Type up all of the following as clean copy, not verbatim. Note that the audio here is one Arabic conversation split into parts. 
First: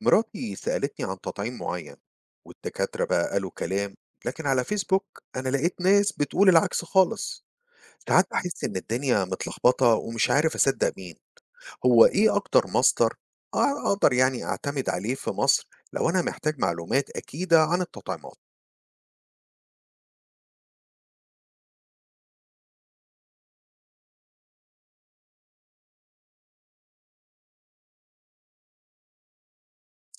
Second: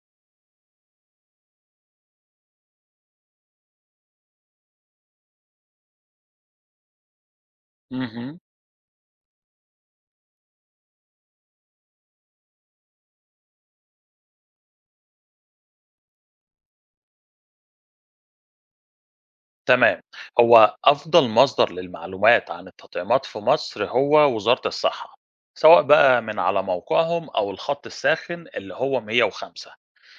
مراتي سألتني عن تطعيم معين، والدكاترة بقى قالوا كلام، لكن على فيسبوك أنا لقيت ناس بتقول العكس خالص. ساعات اهم، بحس إن الدنيا متلخبطة ومش عارف أصدق مين. هو إيه أكتر مصدر أقدر يعني أعتمد عليه في مصر لو أنا محتاج معلومات أكيدة عن التطعيمات؟ تمام. هو أفضل مصدر للمعلومات عن التطعيمات في مصر هو وزارة الصحة، سواء بقى من على موقعهم أو الخط الساخن اللي هو 105.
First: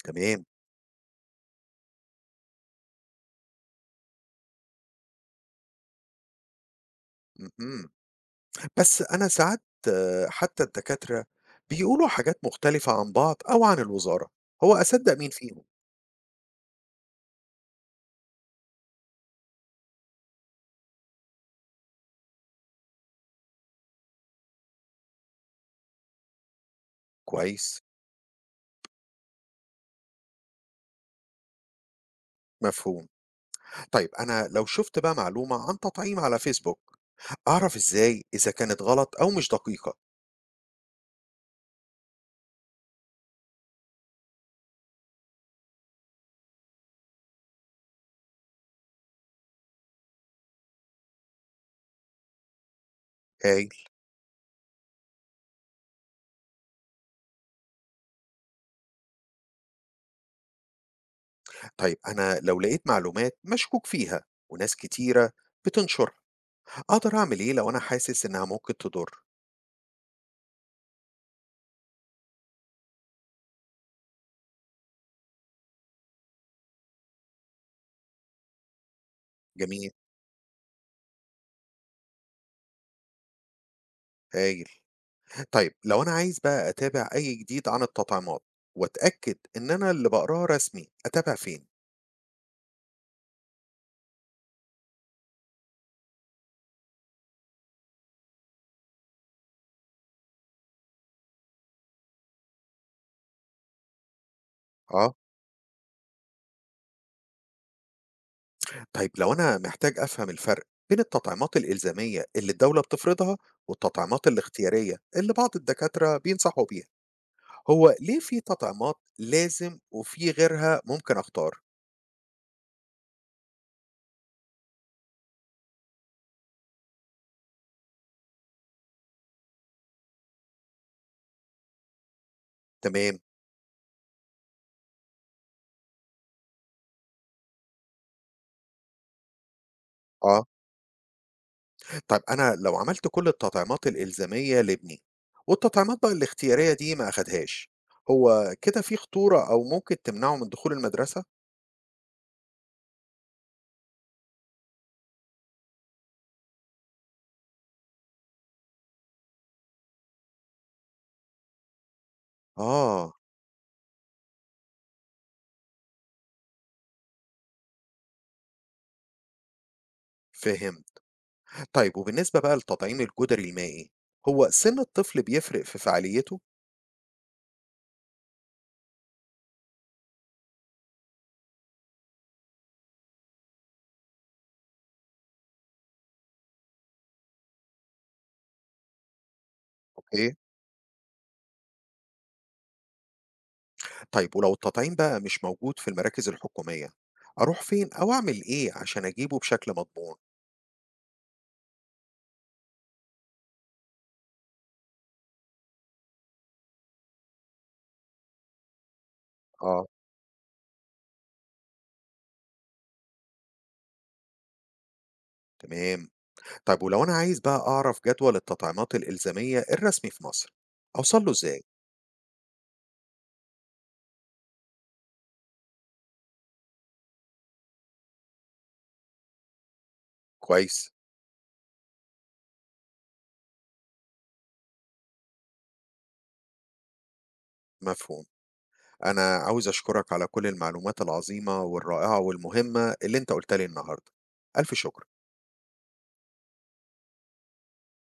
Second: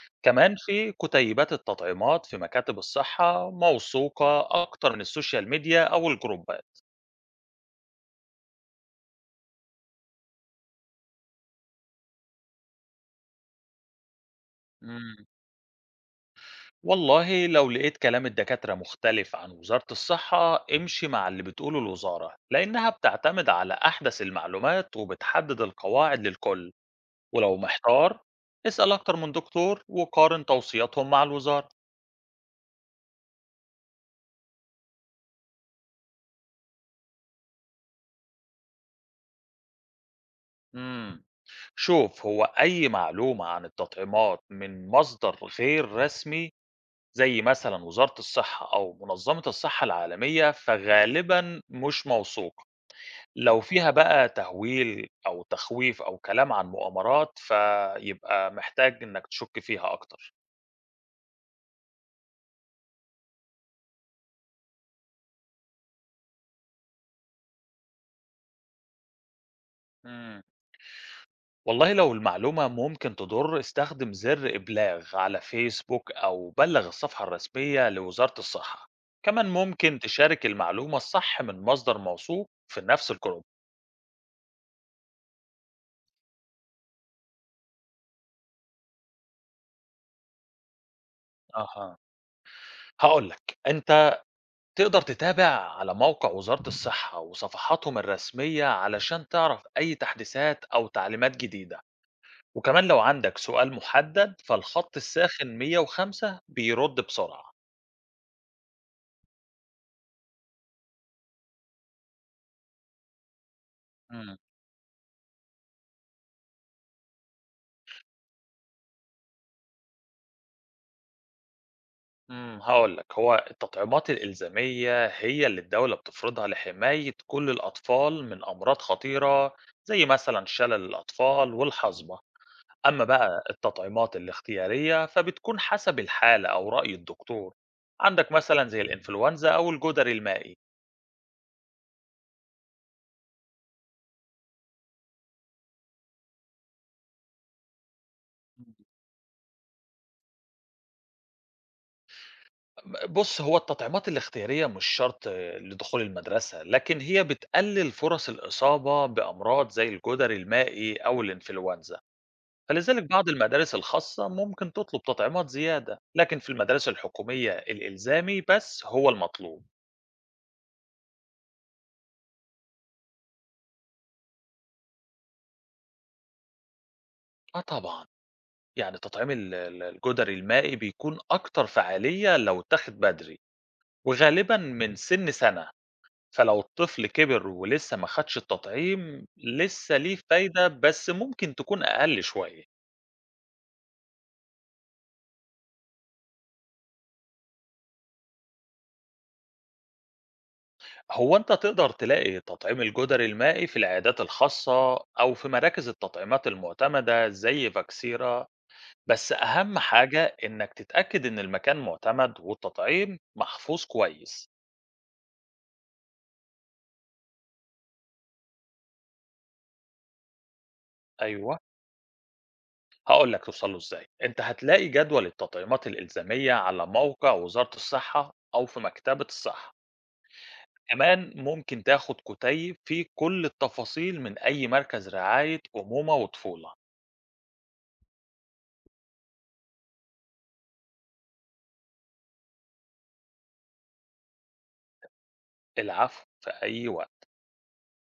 تمام. كمان في كتيبات التطعيمات في مكاتب الصحة موثوقة أكتر من السوشيال ميديا أو الجروبات. م-م. بس أنا ساعات، آه، حتى الدكاترة بيقولوا حاجات مختلفة عن بعض أو عن الوزارة، هو أصدق امم مين فيهم؟ والله لو لقيت كلام الدكاترة مختلف عن وزارة الصحة امشي مع اللي بتقوله الوزارة لأنها بتعتمد على أحدث المعلومات وبتحدد القواعد للكل. ولو كويس. محتار اسأل أكتر من دكتور وقارن توصياتهم مع الوزارة. مفهوم. طيب أنا لو شُفت بقى معلومة عن تطعيم على فيسبوك، أعرف إزاي إذا كانت غلط أو مش دقيقة؟ مم. شوف، هو أي معلومة عن التطعيمات من مصدر غير رسمي زي مثلا وزارة الصحة أو منظمة الصحة العالمية فغالبا مش موثوق. لو هاي. فيها بقى تهويل أو تخويف أو كلام عن مؤامرات فيبقى محتاج إنك تشك فيها أكتر. طيب أنا لو لقيت معلومات مشكوك فيها وناس كتيرة بتنشرها، أقدر أعمل إيه لو أنا حاسس إنها ممكن تضر؟ مم. والله لو المعلومة ممكن تضر استخدم زر إبلاغ على فيسبوك أو بلغ الصفحة الرسمية لوزارة الصحة. كمان جميل، ممكن تشارك المعلومة الصح من مصدر موثوق في نفس الجروب. هايل. طيب لو أنا عايز بقى أتابع أي جديد عن التطعيمات وأتأكد إن أنا اللي باقراه رسمي، أتابع فين؟ أها، هقولك أنت تقدر تتابع على موقع وزارة الصحة وصفحاتهم الرسمية علشان تعرف أي تحديثات أو تعليمات جديدة. وكمان لو عندك سؤال محدد فالخط آه، الساخن 105 بيرد بسرعة. طيب لو أنا محتاج أفهم الفرق بين التطعيمات الإلزامية اللي الدولة بتفرضها والتطعيمات مم. الاختيارية اللي بعض الدكاترة بينصحوا بيها. هو ليه في تطعيمات لازم وفي غيرها ممكن أختار؟ إمم، هاقول لك، هو التطعيمات الإلزامية هي اللي الدولة بتفرضها لحماية كل الأطفال من أمراض خطيرة زي مثلًا شلل الأطفال والحصبة، أما تمام. بقى التطعيمات الاختيارية فبتكون حسب الحالة أو رأي الدكتور، عندك مثلًا زي الإنفلونزا أو الجدري آه، المائي. طيب أنا لو عملت كل التطعيمات الإلزامية لابني والتطعيمات بقى الاختيارية دي ما أخدهاش، هو إمم. كده في خطورة أو ممكن تمنعه من دخول المدرسة؟ ب بُص، هو التطعيمات الاختيارية مش شرط لدخول المدرسة، لكن هي بتقلل فرص الإصابة بأمراض زي الجدري المائي أو الإنفلونزا. فلذلك آه. بعض المدارس الخاصة ممكن تطلب تطعيمات زيادة، لكن في المدارس الحكومية الإلزامي بس هو المطلوب. فهم. طيب وبالنسبة بقى للتطعيم الجدري المائي، هو سن الطفل بيفرق في فعاليته؟ آه طبعًا، يعني تطعيم الجدري المائي بيكون أكتر فعالية لو اتاخد بدري، وغالبًا من سن سنة، فلو الطفل كبر ولسه ما خدش التطعيم لسه ليه أوكي، فايدة بس ممكن تكون أقل شوية. طيب ولو التطعيم بقى مش موجود في المراكز الحكومية، أروح فين أو أعمل إيه عشان أجيبه بشكل مضمون؟ هو أنت تقدر تلاقي تطعيم الجدري المائي في العيادات الخاصة أو في مراكز التطعيمات المعتمدة زي فاكسيرا. بس أهم آه، حاجة إنك تتأكد إن المكان معتمد والتطعيم محفوظ كويس. تمام. طيب ولو أنا عايز بقى أعرف جدول التطعيمات الإلزامية الرسمي في مصر، أوصل له أيوه، إزاي؟ هقول لك توصله إزاي. أنت هتلاقي جدول التطعيمات الإلزامية على موقع وزارة الصحة أو في مكتبة الصحة. كويس. كمان ممكن تاخد كتيب فيه كل التفاصيل من أي مركز رعاية أمومة وطفولة. مفهوم. أنا عاوز أشكرك على كل المعلومات العظيمة والرائعة والمهمة اللي أنت قلتها لي النهاردة. ألف شكر. العفو، في أي وقت.